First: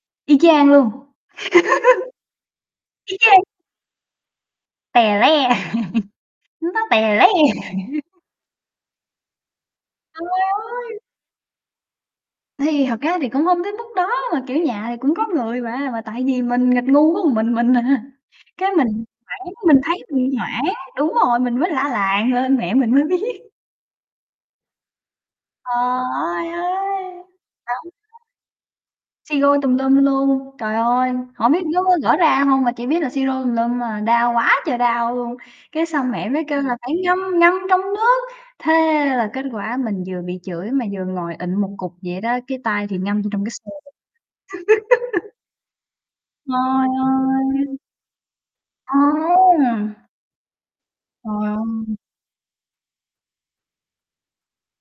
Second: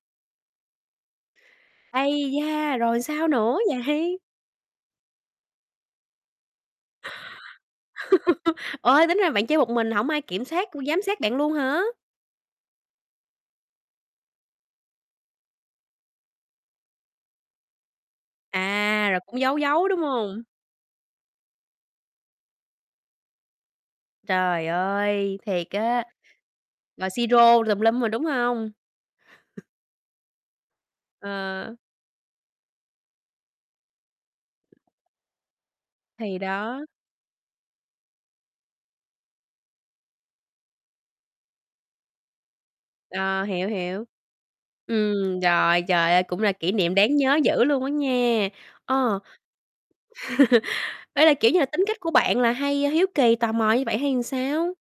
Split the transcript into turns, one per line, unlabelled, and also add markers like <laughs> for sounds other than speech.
Y chang luôn! <laughs>
Ấy da! Rồi
Y
sao
chang!
nữa vậy?
Tè le! <laughs> Nó tè le! <laughs>
<laughs> Ơi, tính ra bạn chơi một mình hổng ai
Trời
kiểm soát, cung
ơi!
giám sát bạn luôn hả?
Thì thật ra thì cũng hông tới mức đó mà, kiểu, nhà thì cũng có người mà. Mà tại vì mình nghịch ngu có mình mình à, cái mình
À, rồi cũng
hoảng
giấu
mình
giấu, đúng
thấy mình
hông?
hoảng, đúng rồi, mình mới la làng lên, mẹ mình mới biết.
Trời ơi! Thiệt
Ờ,
á,
ơi, ơi!
rồi xi rô tùm
Đóng.
lum rồi, đúng hông?
Xi rô tùm lum luôn, trời ơi! Hổng biết
Ờ.
nó có gỡ ra hông mà chỉ biết là xi rô tùm lum à, đau quá trời đau luôn! Cái xong mẹ
Thì
mới kêu là
đó.
phải ngâm ngâm trong nước, thế là kết quả mình vừa bị chửi mà vừa ngồi ịn một cục vậy đó, cái tay thì ngâm vô trong
Ờ,
cái
hiểu,
xô.
hiểu.
<laughs>
Ừm, rồi trời ơi, cũng là kỷ
Trời
niệm đáng nhớ dữ
ơi!
luôn á nha, ờ.
Ờm!
<laughs> Ê,
Trời
là kiểu như là tính
ơi.
cách của bạn là hay hiếu kỳ, tò mò như vậy hay sao?